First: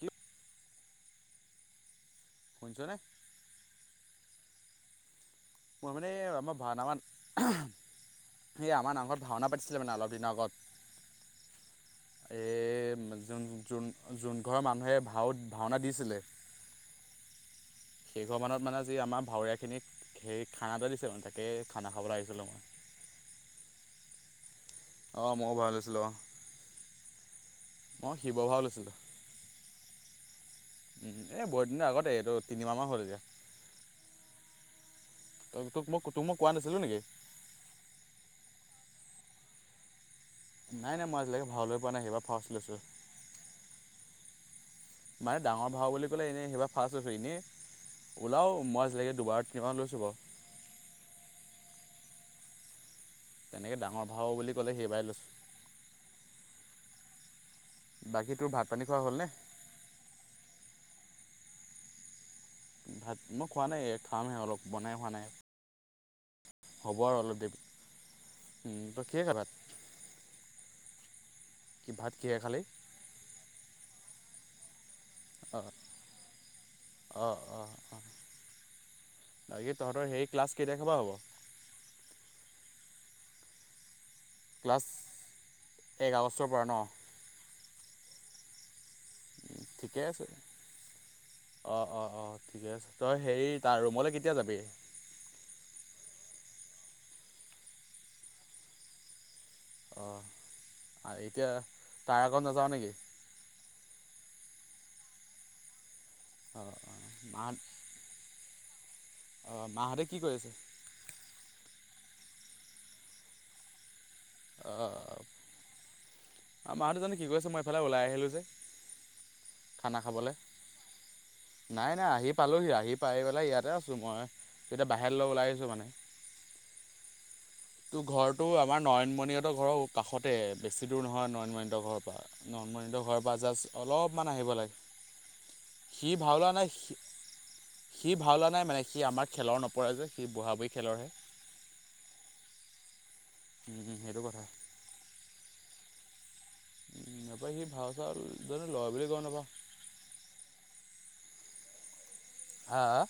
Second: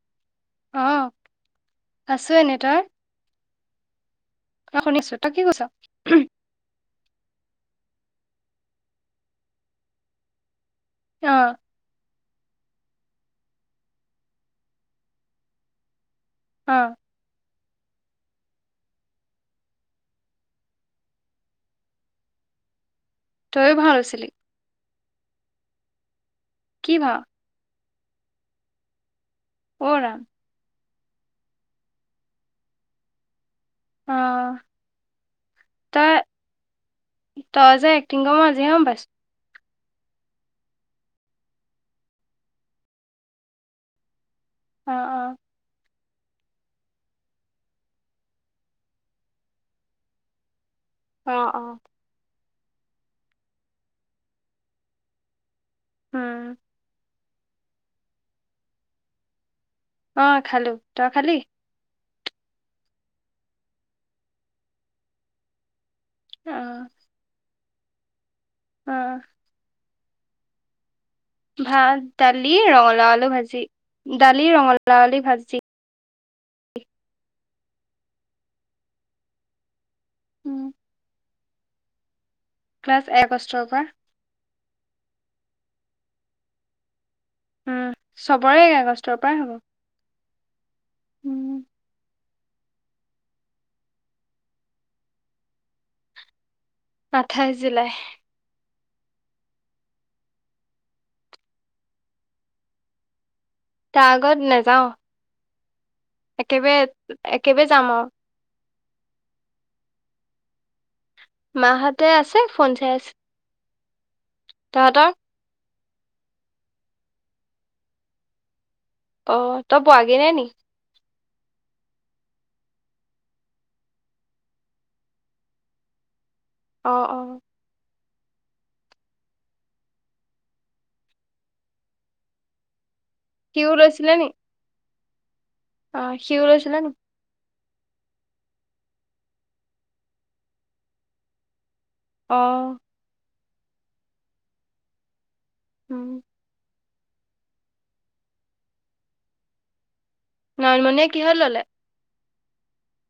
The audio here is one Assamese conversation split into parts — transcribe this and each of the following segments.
কি অ, আছো এনেই। তই? শুনিছনে অ শুনিছো। তই কি কৈছ? মই মানে আমাৰ ভাওনা খন- হে আমাৰ নামঘৰত ভাওনা পাতিছিলে মানে অলপ দিনৰ আগত। অ। এই যোন যোন যোন ঘৰৰ মানুহে ভাও ভাওনা দিছিলে, অ। সেইঘৰ মানত মানে যি আমাৰ ভাৱৰীয়া খিনিক- সেই খানা এটা দিছে মানে তাকেই খানা খাবলৈ আহিছিলোঁ মই। তইয়ো ভাও লৈছিলি? অ মই ভাও লৈছিলো অ। কি ভাও? মই শিৱ ভাও লৈছিলো। অ, ৰাম। এই বহুত দিনৰ আগতে এইটো তিনিমাহমান হ'ল এতিয়া। অ, ত তোক মই তোক মই কোৱা নাছিলো নেকি? তইজে এক্টিং কৰ মই আজিহে গম পাইছো। নাই নাই মই আজিলৈকে ভাও লৈ পোৱা নাই এইবাৰ ফাৰ্ষ্ট লৈছো। অ। অ মানে ডাঙৰ ভাও বুলি ক'লে এনে সেইবাৰ ফাৰ্ষ্ট লৈছো এনেই, ওলাও, মই আজিলৈকে দুবাৰ তিনিবাৰ মান লৈছোঁ বাৰু। অ অ। তেনেকে ডাঙৰ ভাও বুলি ক'লে সেইবাৰেই লৈছো। উম, বাকী তোৰ ভাত পানী খোৱা হ'লনে? অ খালো তই খালি। ভাত মই খোৱা নাই, খামহে অলপ বনাই খোৱা নাই। অ হ'ব আৰু অলপ দে অ তই কিহে খালা ভাত। কি ভাত, কিহে দালি, খালি ৰঙালাও আলু ভাজি দালি ৰঙালাও আলু ভাজি। অ', অ', অ', বাকী তহতৰ হেৰি ক্লাছ উম কেইতাৰিখৰ পৰা হ'ব। ক্লাছ এক আগষ্টৰ পৰা। ক্লাছ এক আগষ্টৰ পৰা ন। উম চবৰে এক আগষ্টৰ পৰা। ঠিকে আছে উম অ, অ, অ, ঠিকে আছে। তই হেৰি তাৰ ৰুমলে কেতিয়া যাবি। আঠাইছ জুলাই। অ, এতিয়া তাৰ আগত নাযাও নেকি? তাৰ আগত নেজাও। অঁ অঁ একেবাৰে-একেবাৰে যাম আৰু অ, মাহতে কি কৰি আছে। মাহতে আছে ফোন চাই আছে। অ, তহঁতৰ অ, আমাৰ দুজনি কি কৈছে মই এইফালে ওলাই আহিলো যে, অ তই খানা পোৱাগে নে খাবলে। নি নাই নাই আহি পালোহি আহি পাই পেলাই ইয়াতে আছো মই। তেতিয়া বাহিৰ লে ওলাই আহিছো মানে। অ', অ', তো ঘৰতটো আমাৰ নয়নমনিহতৰ ঘৰৰ কাষতে বেছি দূৰ নহয় নয়নমণিহতৰ ঘৰৰ পৰা নয়নমনিহতৰ ঘৰৰ পৰা সিও জাষ্ট লৈছিলে নি অলপমান আহিব লাগে। অ সি ভাও সিও লোৱা নাই লৈছিলে নি সি, সি ভাও লোৱা নাই মানে সি আমাৰ খেলৰ নপৰে যে সি বঢ়া বুঢ়ী খেলৰহে। অ', উম, সেইটো কথা। উম, নাপাই সি ভাও চাও জানো লয় বুলি গম নাপাও। নয়নমণিয়ে কিহত ললে? হাহা।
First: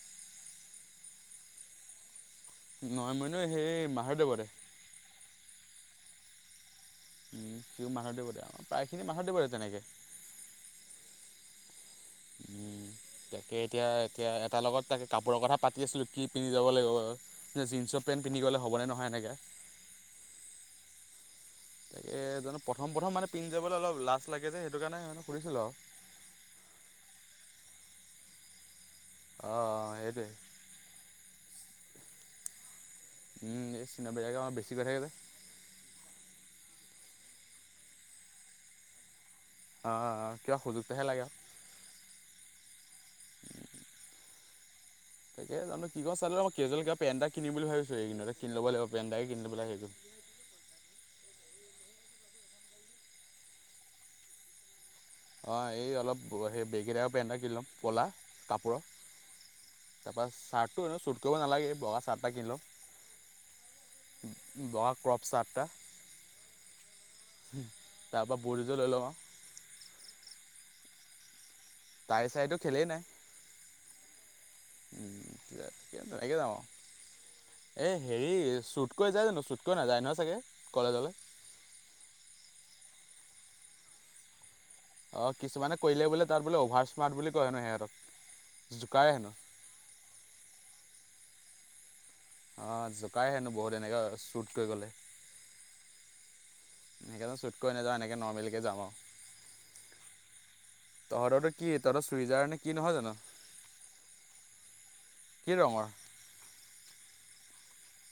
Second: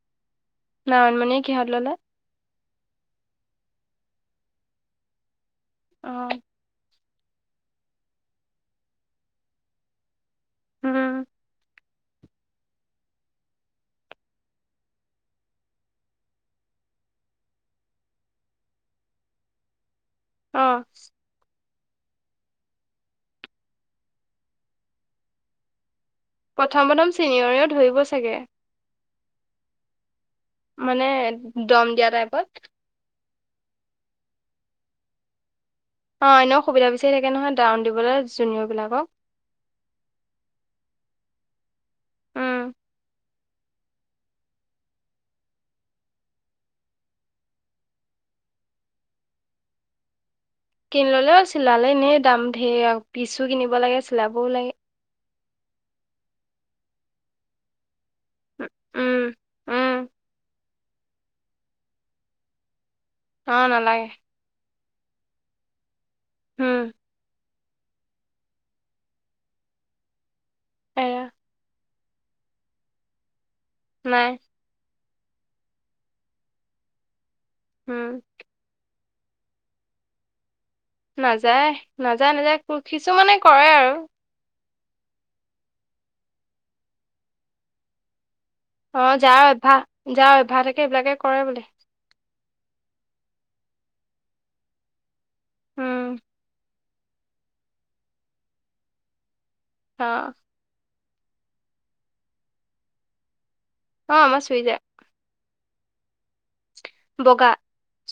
নয়নমণিয়ে কিহত ললে। নয়নমণিও সেই মাধৱদেৱতে। অ', উম সিও মাধৱদেৱতে আৰু প্ৰায়খিনি মাধৱদেৱৰে তেনেকে। উম, তাকে এতিয়া এতিয়া এটাৰ লগত তাকে কাপোৰ কথা পাতি আছিলোঁ কি পিন্ধি যাব লাগিব বাৰু যে জিনছৰ পেণ্ট পিন্ধি গ'লে হবে নে নহয় এনেকে। অ তাকে জানো প্ৰথম প্ৰথম মানে পিন্ধ যবলৈ অলপ লাজ লাগে যে সেইটো কাৰণে মানে সুধিছিলো আৰু। প্ৰথম প্ৰথম চিনিয়ৰেও ধৰিব চাগে। অ অ সেইটোৱেই। মানে দম দিয়া টাইপত। উম এই চিনিয়ৰ বিলাকে আমাৰ বেছি কৰি থাকে যে। অ, এনেও সুবিধা বিচাৰি থাকে নহয় ডাউন দিবলৈ জুনিয়ৰবিলাকক। আ কিবা সুযোগটোহে লাগে অ। উম। তাকে জানো কি কওঁ চাই লওঁ ৰ কেজুৱেল কে পেন এটা কিনিম বুলি ভাবিছো এইকেইদিনতে কিনি লব লাগিব পেন এটাই কিনি লব লাগে সেইযো কিনি ল'লেও চিলালে এনেই দাম ঢেৰ আৰু পিছো কিনিব লাগে চিলাবও লাগে। অ এই অলপ সেই বেগীটাইপ পেনটা কিনি ল'ম কলা উম কাপোৰ‌ উম উম তাপা চাৰ্টটো এনেও ছোট কৰিব নালাগে বগা চাৰ্ট এটা কিনি লম অ নালাগে। বগা ক্ৰপ চাৰ্ট এটা। হম। তাৰ পৰা বুট এজোৰ লৈ লম আও। এৰা তাইৰ চাই টো খেলেই নাই। নাই। উম লেত কে তেতেনে যায আও। এই উম হেৰি চুত চুটকৈ যায় জানো? চুটকৈ নাযায় নহয় চাগে কলেজলে। নাযায় নাযায় নাযায় কিছুমানে কৰে আৰু। অ কিছুমানে কৰিলে বোলে তাত বোলে অভাৰ স্মাৰ্ট বুলি কয় হেনো সেহতক। অ যাৰ অভ্যাস যাৰ অভ্যাস থাকে সেইবিলাকে কৰে বুলে। অ জোকাই হেনো বহুত এনেকা ছোট কৰি গ'লে। উম। হেনেকে নো চুট কৰি নাযাওঁ এনেকে নৰ্মেলিকে যাম আৱ। হা তহঁতৰ টো কি? তহঁত চুইজাৰ নে কি নহয় জানো? অ আমাৰ চুইজাৰ। কি ৰঙৰ? বগা।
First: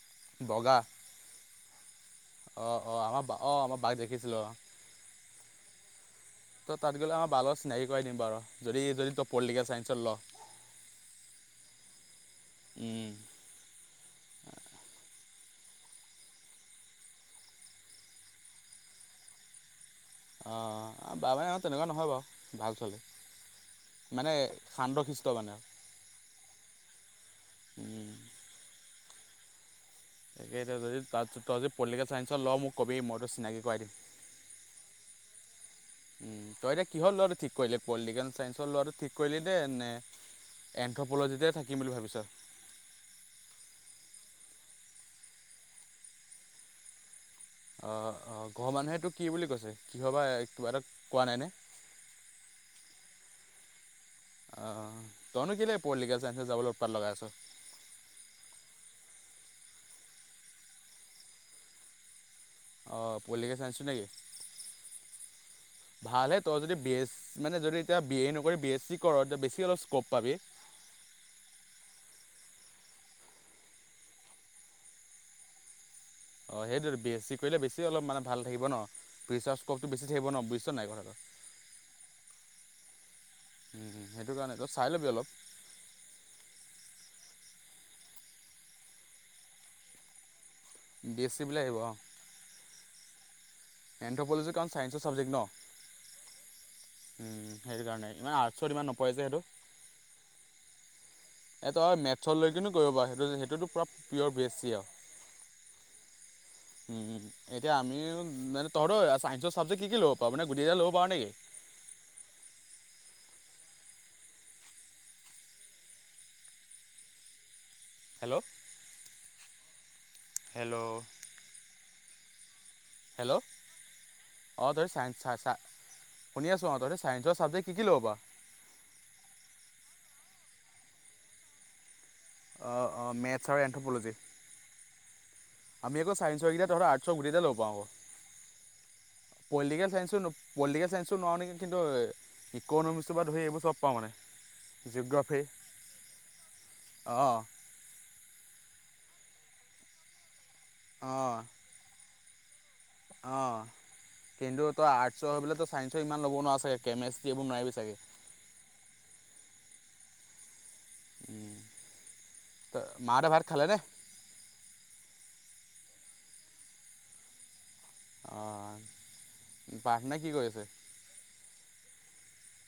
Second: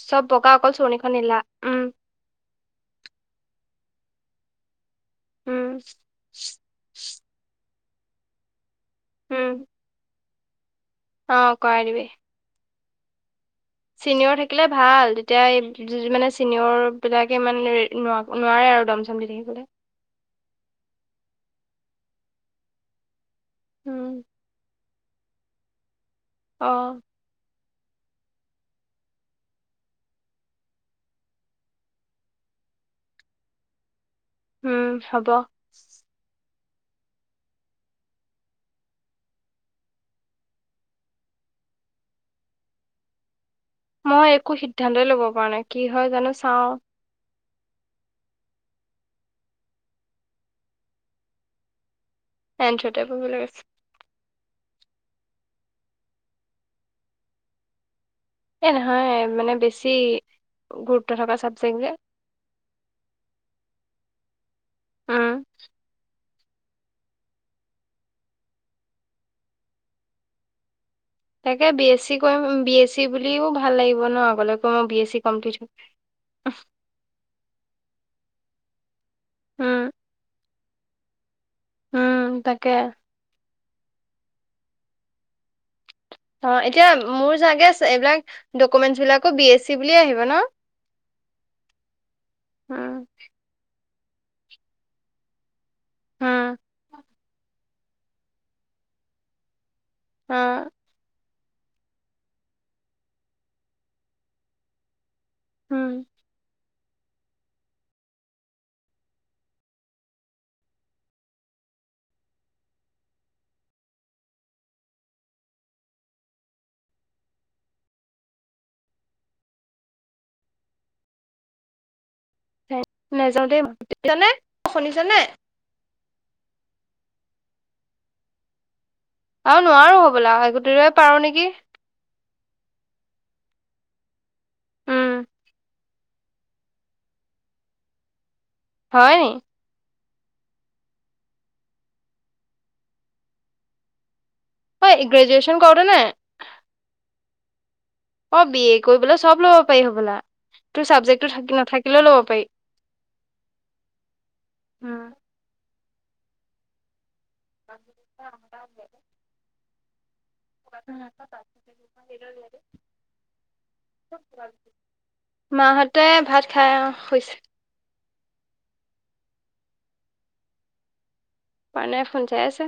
চব বগা অকল চোৰণিখন নীলা। উম অ অ আমাৰ বা অ আমাৰ বাক দেখিছিলো অ। উম। ত' তাত গ'লে আমাৰ বা লগত চিনাকী কৰাই দিম বাৰু। যদি যদি তই উম পলিটিকেল ছাইঞ্চত ল। অ কৰাই দিবি। উম। চিনিয়ৰ থাকিলে ভাল। তেতিয়া এই [unintelligible] মানে চিনিয়ৰবিলাকে ইমান ন নোৱাৰে আৰু দম চম দি থাকিবলে। অঁ বা মানে অ তেনেকুৱা নহয় বাৱ। ভাল ছোৱালী উম মানে সান্ট শিষ্ট মানে। অ। উম। তাকে এটিয়া যদি তাত তই যদি পলিটিকেল চাইন্সত লও মোক কবি মই তোক চিনাকি কৰাই দিম। উম হব। উম তই এতিয়া কিহত লোৱাটো ঠিক কৰিলি? পলিটিকেল চাইন্সত লোৱাটো ঠিক কৰিলি দে নে? এন্থ'পলজিতে থাকিম বুলি ভাবিছ? মই একো সিদ্ধান্তই ল'ব পৰা নাই। কি হয় জানো চাওঁ। অ অ ঘৰ মানুহে তোক কি বুলি কৈছে? কিহ বা কিবা এটাত কোৱা নাইনে? চাইন্সতে পঢ়িবলৈ কৈছে অ তইনো কেলে পলিটিকেল চাইন্সত যাবলে উতপাত লগাই আছ? এই নহয় মানে বেছি গুৰুত্ব থকা চাবজেক্ট যে। অঁ পলিটিকেল চাইন্ঞ্চটো নেকি? উম। ভালহে তই যদি বি এছ মানে যদি এতিয়া বি এ নকৰি বি এছ চি কৰ এতিয়া বেছি অলপ স্ক'প পাবি। তাকে বি এছ চি কৰিম বি এছ চি বুলিও ভাল লাগিব ন আগলৈকৈ মই বি এছ চি কমপ্লিট হৈ। অ সেইটোৱেটো বেএছি কৰিলে বেছি অলপ মানে ভাল থাকিব ন। উম প্ৰিচাৰ্জ্স্কপটো বেছি থাকিব ন বুজিছা নাই কথাটো? উম তাকে। উম উম সেইটো কাৰণেতো চাই ল'বি অলপ। অ এতিয়া মোৰ চাগে এইবিলাক ডকুমেণ্টচ বিলাকো বি এছ চি বুলিয়েই আহিব ন। বি এ চি বুলি আহিব অঁ। উম এন্থ্ৰপলজিকখন চাইঞ্চ চাবজেট ন। উম উম, সেইটো কাৰণে আৰ্টছ ইমান নপৰে যে সেইটো। অঁ এ ত‌ই মেথছ লৈকিনো কৰিব পাৰ সেইটো সেইটোতো পৰা পিয়' ভি এছ চি আও। উম উম এতিয়া আমিও মানে- তহঁতৰ ছায়ঞ্চৰ চাবজেক্ট কি ল'ব পাৰ মানে গটেকেইটা ল'ব পাৰ নিকি। হেল্ল' হেল্ল' হেল্ল' নাযাওঁ দেই শুনিছানে অঁ তই চাইন শুনিছানে চা- শুনি আছোঁ, অ তহতি ছাইঞ্চৰ চাবজেক্ট কি কি ল'ব পাৰ। আৰু নোৱাৰোঁ হ'বলা একগোটই পাৰো নেকি। অ অ মেথছ আৰু এন্থ'প'লজী। উম আমি আক ছায়ঞ্চসৰকেই তহঁতৰ আৰ্টচৰ গোটেই কেইটা লব পাৰোঁ আক। হয় নি। পলিটিকেল চায়েন্স পলিটিকেল চায়ন্সো নোৱাৰো নেকি, কিন্তু- ইক'নমিকছটো পা ধৰি এইবোৰ চব পাওঁ মানে- ঐ জিঅ'গ্ৰাফি গ্ৰেজুৱেচন কৰোতে নে অঁ- অঁ বি এ কৰিবলৈ চব ল'ব পাৰি হ'বলা তোৰ অঁ ছাবজেক্টটো নাথাকিলেও ল'ব পাৰি। অঁ, কিন্তু তই আৰ্টছৰ হৈ পেলায় তো ছাইন্ঞ্চৰ ইমান ল'ব নোৱাৰ ছাগে। কেমেষ্ট্ৰী সেইবোৰ নোৱাৰিবি চাগে। উম, ত মাহঁতে ভাত খালে নে? মাহঁতে ভাত খাই অঁ শুইছে। অঁ, পাৰ্থনাই কি কৰি আছে? আইনা খন চাই আছে।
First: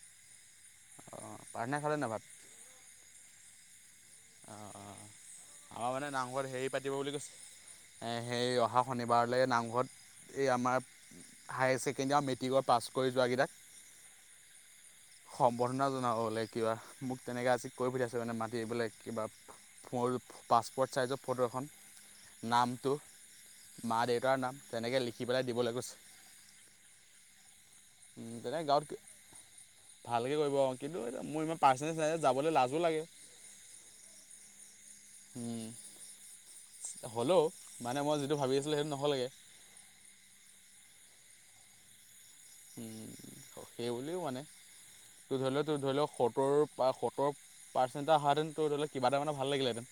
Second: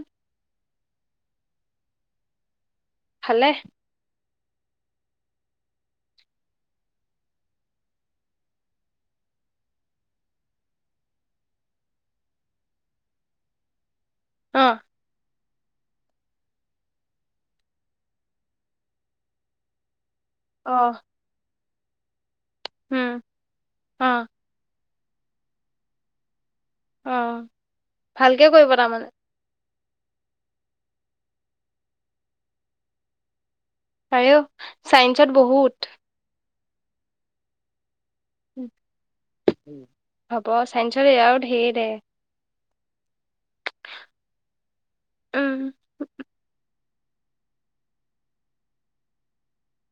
অঁ, পাৰ্থনাই খালে নাই ভাত? খালে। অঁ অঁ, আমাৰ মানে নামঘৰত হেৰি পাতিব বুলি কৈছে। সেই অহা শনিবাৰলৈ নামঘৰত এই আমাৰ- হায়াৰ ছেকেণ্ডেৰী আৰু মেট্ৰিকৰ পাছ কৰি যোৱা কেইটাক- অঁ সম্বৰ্ধনা জনাব বোলে কিবা মোক তেনেকে আজি কৈ পুঠাইছে মানে মাটিবলে। কিবা মোৰ অ পাছপ'ৰ্ট চাইজৰ ফটো এখন। নামটো উম মা অ দেউতাৰ নাম তেনেকৈ লিখি পেলাই দিবলে কৈছে। অ উম, ভালকে তেনে কৰিব গাঁৱত কি- তাৰমানে ভালকৈ কৰিব কিন্তু এতিয়া মোৰ ইমান পাৰ্চেন্টেজ নাই যাবলৈ লাজো লাগে। পাৰে অ। হ'লেও মানে মই যিটো ভাবি আছিলোঁ সেইটো নহ'লগে। হ'ব চাইন্সৰ এইয়াও ঢেৰ দে উম সেইবুলিও মানে তোৰ উম ধৰি লওক ত ধৰি লওক সতৰ পৰা সতৰ- পাৰ্চণ এটা অহা হেঁতেন তোৰ ধৰি লওঁ কিবা এটা মানে ভাল লাগিল হেঁতেন।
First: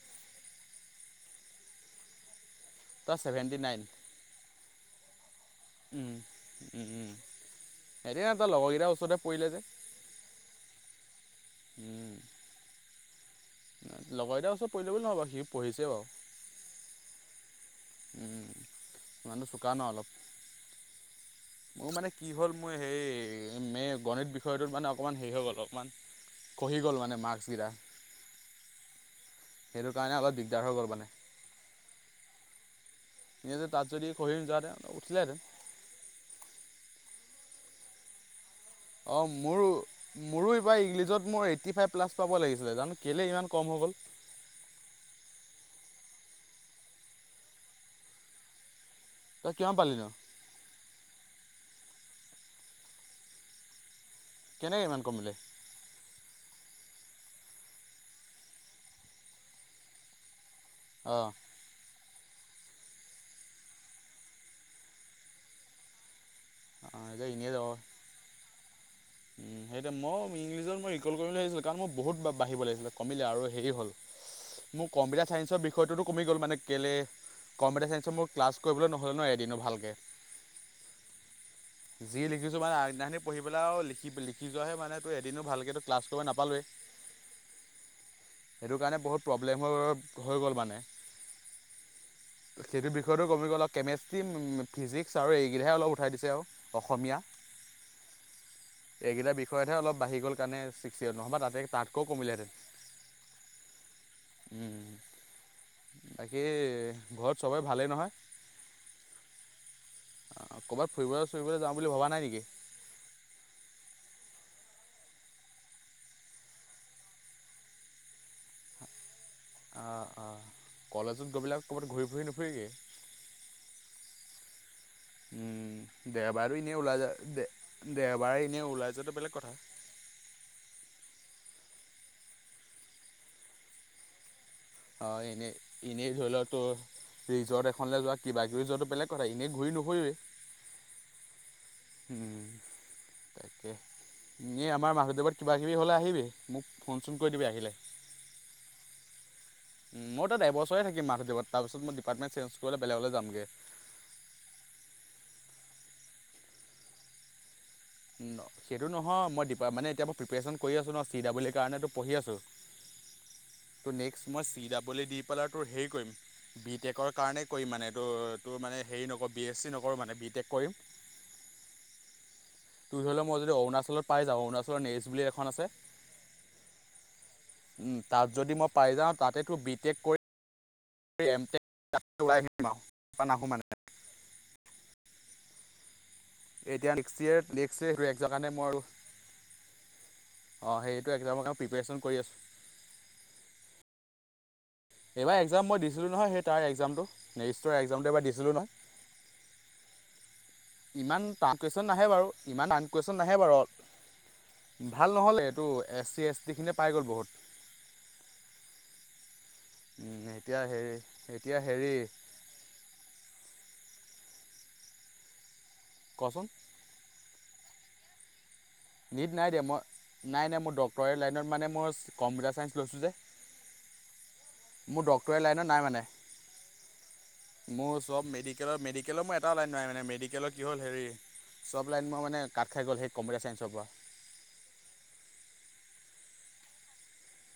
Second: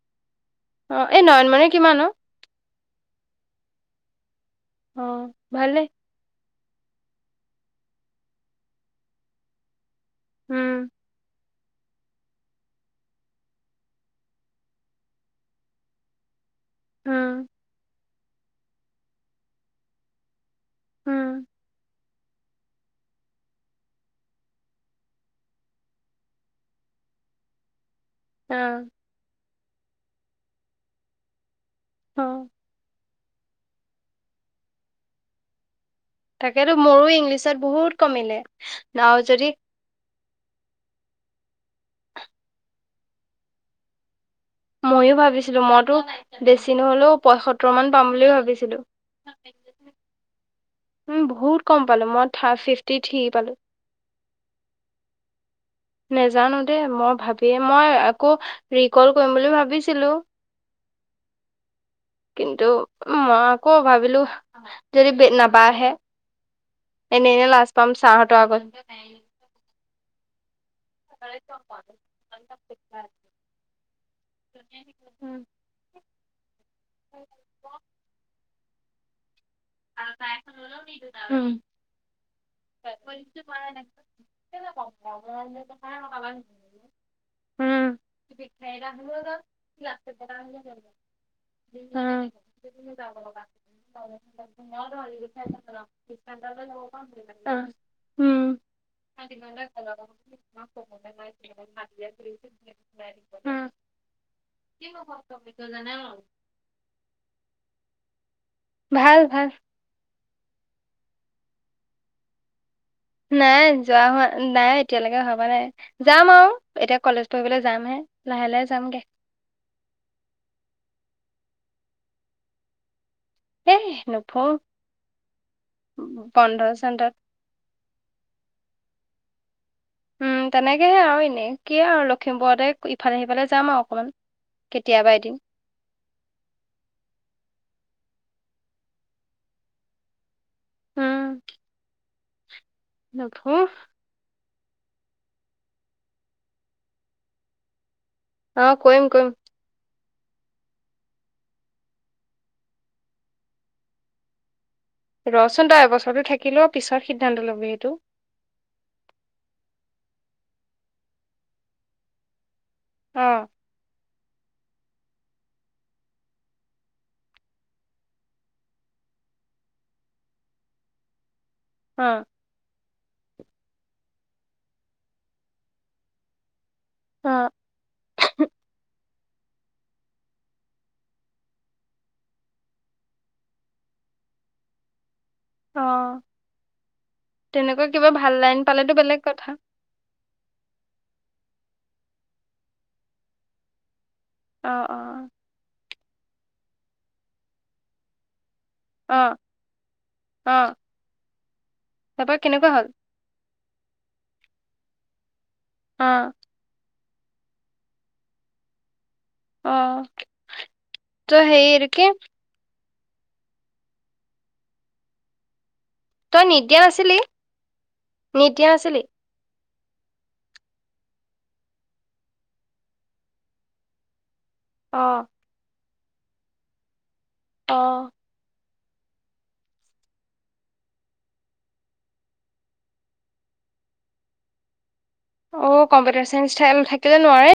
অ এই নয়নমণি কিমান অ তা ছেভেণ্টি নাইন। অ ভালে সেইদিনা তই লগৰকেইটাৰ ওচৰতে পৰিলে যে হম উম লগৰ কেইটা ওচৰত পঢ়িছে বুলি নহয় বাও সি পঢ়িছে বাও। উম উম ই মানুহটো চোকা ন অলপ, উম মোৰ মানে কি হ'ল মোৰ হেই মে গণিত বিষয়টোত মানে অকমান হেৰি হৈ গ'ল অকমান খহি গ'ল মানে মাৰ্কেচ গিটা আ সেইটো কাৰণে অলপ দিগদাৰ হৈ গ'ল মানে অ এনে যদি তাত যদি খহি নোযোৱা হেতেন উঠিলহেঁতেন। তাকেতো মোৰো ইংলিছত বহুত কমিলে। অ আৰু যদি মোৰো। মোৰো এইবাৰ ইংলিজত মোৰ এইটি ফাইভ প্লাছ পাব লাগিছিলে জানো কেলে ইমান কম হৈ গ'ল। মইয়ো ভাবিছিলো মইতো বেছি নহ'লেও পঁয়সত্তৰ মান পাম বুলিও ভাবিছিলো। তই কিমান পালি নো? বহুত কম পালোঁ মই থা ফি্টি থ্ৰী পালোঁ। কেনেকে ইমান কমিলে? নেজানো দেই মই ভাবিয়ে মই আকৌ ৰিকল কৰিম বুলি ভাবিছিলোঁ। অ। কিন্তু মই আকৌ ভাবিলো যদি নাবাঢ়ে। অঁ এতিয়া এনে এনে এনেই যাব লাজ পাম চাৰহঁতৰ আগত। সেইটোৱে মইও ইংলিজত মই ৰিকলল কৰিম বুলি ভাবিছিলোঁ কাৰণ মই বহুত বাঢ়িব লাগিছিলে কমিলে আৰু হেৰি হ'ল মোৰ কম্পিউটাৰ উম চাইন্সৰ বিষ- বিষয়টো কমি গ'ল মানে কেলে কম্পিউটাৰ ছায়েঞ্চৰ মোৰ ক্লাছ কৰিবলৈ নহ'লে নহয় এদিনো ভালকে। যি লিখিছো মানে আগদিনাখিনি পঢ়ি পেলাইও লিখ- লিখি যোৱাহে মানে তো এদিনো ভালকে ক্লাছ কৰিব নাপালোৱে উম প্ৰব্লেম হৈ হৈ গ'ল মানে [unintelligible] সেইটো বিষয়টো কমি গ'ল আৰু কেমেষ্ট্ৰি অ। ফিজিক্স আৰু এইকেইটাহে অলপ উঠাই দিছে আৰু অসমীয়া। অ উম। এইকেইটা বিষয়তহে অলপ বাঢ়ি গ'ল কাৰণে ছিক্স ইয়েৰ নহ'বা তাতে তাতকৈও কমিলেহেঁতেন [unintelligible] অ বাকী ঘৰত চবেৰে ভালেই নহয়। ভাল ভাল। অ ক'ৰবাত ফুৰিবলৈ চৰিবলৈ যাম বুলি ভবা নাই নেকি? নাই যোৱা হোৱা নাই এতিয়ালৈকে ভবা নাই। যাম আও এতিয়া কলেজ পঢ়িবলৈ যামহে লাহে লাহে যামগে। অ অ কলেজত গৈ পেলায় ক'ৰবাত ঘূৰি ফুৰি নুফুইগে। এ নুফুৰো। উম দে বাৰু বন্ধ এনেই ওলাই যা চন্ধত দে দেওবাৰে ইনেই ওলাই যোৱাটো বেলেগ কথা। উম তেনেকেহে আও এনেই কি আও লখিমপুৰতে ইফালে সিফালে যাম আও অকমান। কেতিয়াবা অ' এদিন এনেই। এনেই ধৰি লও তো ৰিজৰ্ট এখনলে যোৱা কিবা কিবি যোৱাটো বেলেগ কথা এনেই ঘূৰি নুফুৰিবি। হম। হম তাকে। এনে আমাৰ মাধৱদেৱত কিবাকিবি হ'লে আহিবি, মোক ফোন চোন কৰি দিবি আহিলে। অ' কৰিম-কৰিম। মই তাত এবছৰে থাকিম মাধৱদেৱত তাৰ পাছত মই ডিপাৰ্টমেণ্ট চে্জ কৰি বেলেগলে যামগে। ৰচোন তই এবছৰটো থাকিলেও পিছত সিদ্ধান্ত ল'বি সেইটো। সেইটো নহয় মই ডীপাৰ মানে এতিয়া প্ৰপেশ্যন কৰি আছোঁ ন' চি ডাবল ই কাৰণে পঢ়ি আছোঁ। অ' ত' নেক্সট মই চি ডাবল ই দি পেলাই তোৰ হেৰি কৰিম বি টেকৰ কাৰণেই কৰিম মানে এইটো টোৰ মানে হেৰি নকৰো বি এছ চি নকৰোঁ মানে বি টেক কৰিম। অ' তোৰ ধৰি ল' মই যদি অৰুণাচলত পাই যাওঁ, অৰুণাচলত নেৰিষ্ট বুলি এখন আছে। অ উম তাত যদি মই পাই যাওঁ তাতে তোৰ বিটেক কৰিম। এই এম টেক তাত ওলাই আহিম আৰু তাৰপা নাহো মানে। অ' এতিয়া নেক্সট ইয়েৰ নেক্সট তেনেকুৱা কিবা ইয়েৰ [unintelligible] ভাল কাৰণে লাইন মই আৰু পালেতো বেলেগ কথা অ' সেইটো এক্সামৰ কাৰণে প্ৰিপেৰেশ্যন কৰি আছোঁ। অ অ সেইবাৰ এক্সাম মই দিছিলোঁ নহয় সেই তাৰ একজামটো নেৰিষ্টৰ এক্সামটো এবাৰ দিছিলোঁ নহয়। অ'-অ'। ইমান টান কুৱেশন নাহে বাৰু ইমান টান কুৱেশন নাহে বাৰু। ভাল নহ'ল এইটো অ এছ চি, এছ টি খিনিয়ে পাই গ'ল বহুত। অ উম এতিয়া হেৰি তই এতিয়া এইটো হেৰি কি তই কচোন নিট দিয়া নাছিলি নিট দিয়া নাছিলি? নিট নাই দিয়া মই নাই-নাই মোৰ ডক্টৰেট লাইনত মানে মই কম্পিউটাৰ ছাইন্স লৈছোঁ যে। অ মোৰ ডক্টৰেট লাইনত নাই মানে। অ মোৰ চব মেডিকেলত মেডিকেলৰ মোৰ এটিয়াও লাইন নাই মানে মেডিকেলত কি হ'ল হেৰি চব লাইন মোৰ মানে কাট খাই গ'ল সেই কম্পিউটাৰ চায়েঞ্চৰ পৰা। অ' কম্পিউটাৰ চাইন্স ঠাই থাকিলে নোৱাৰে।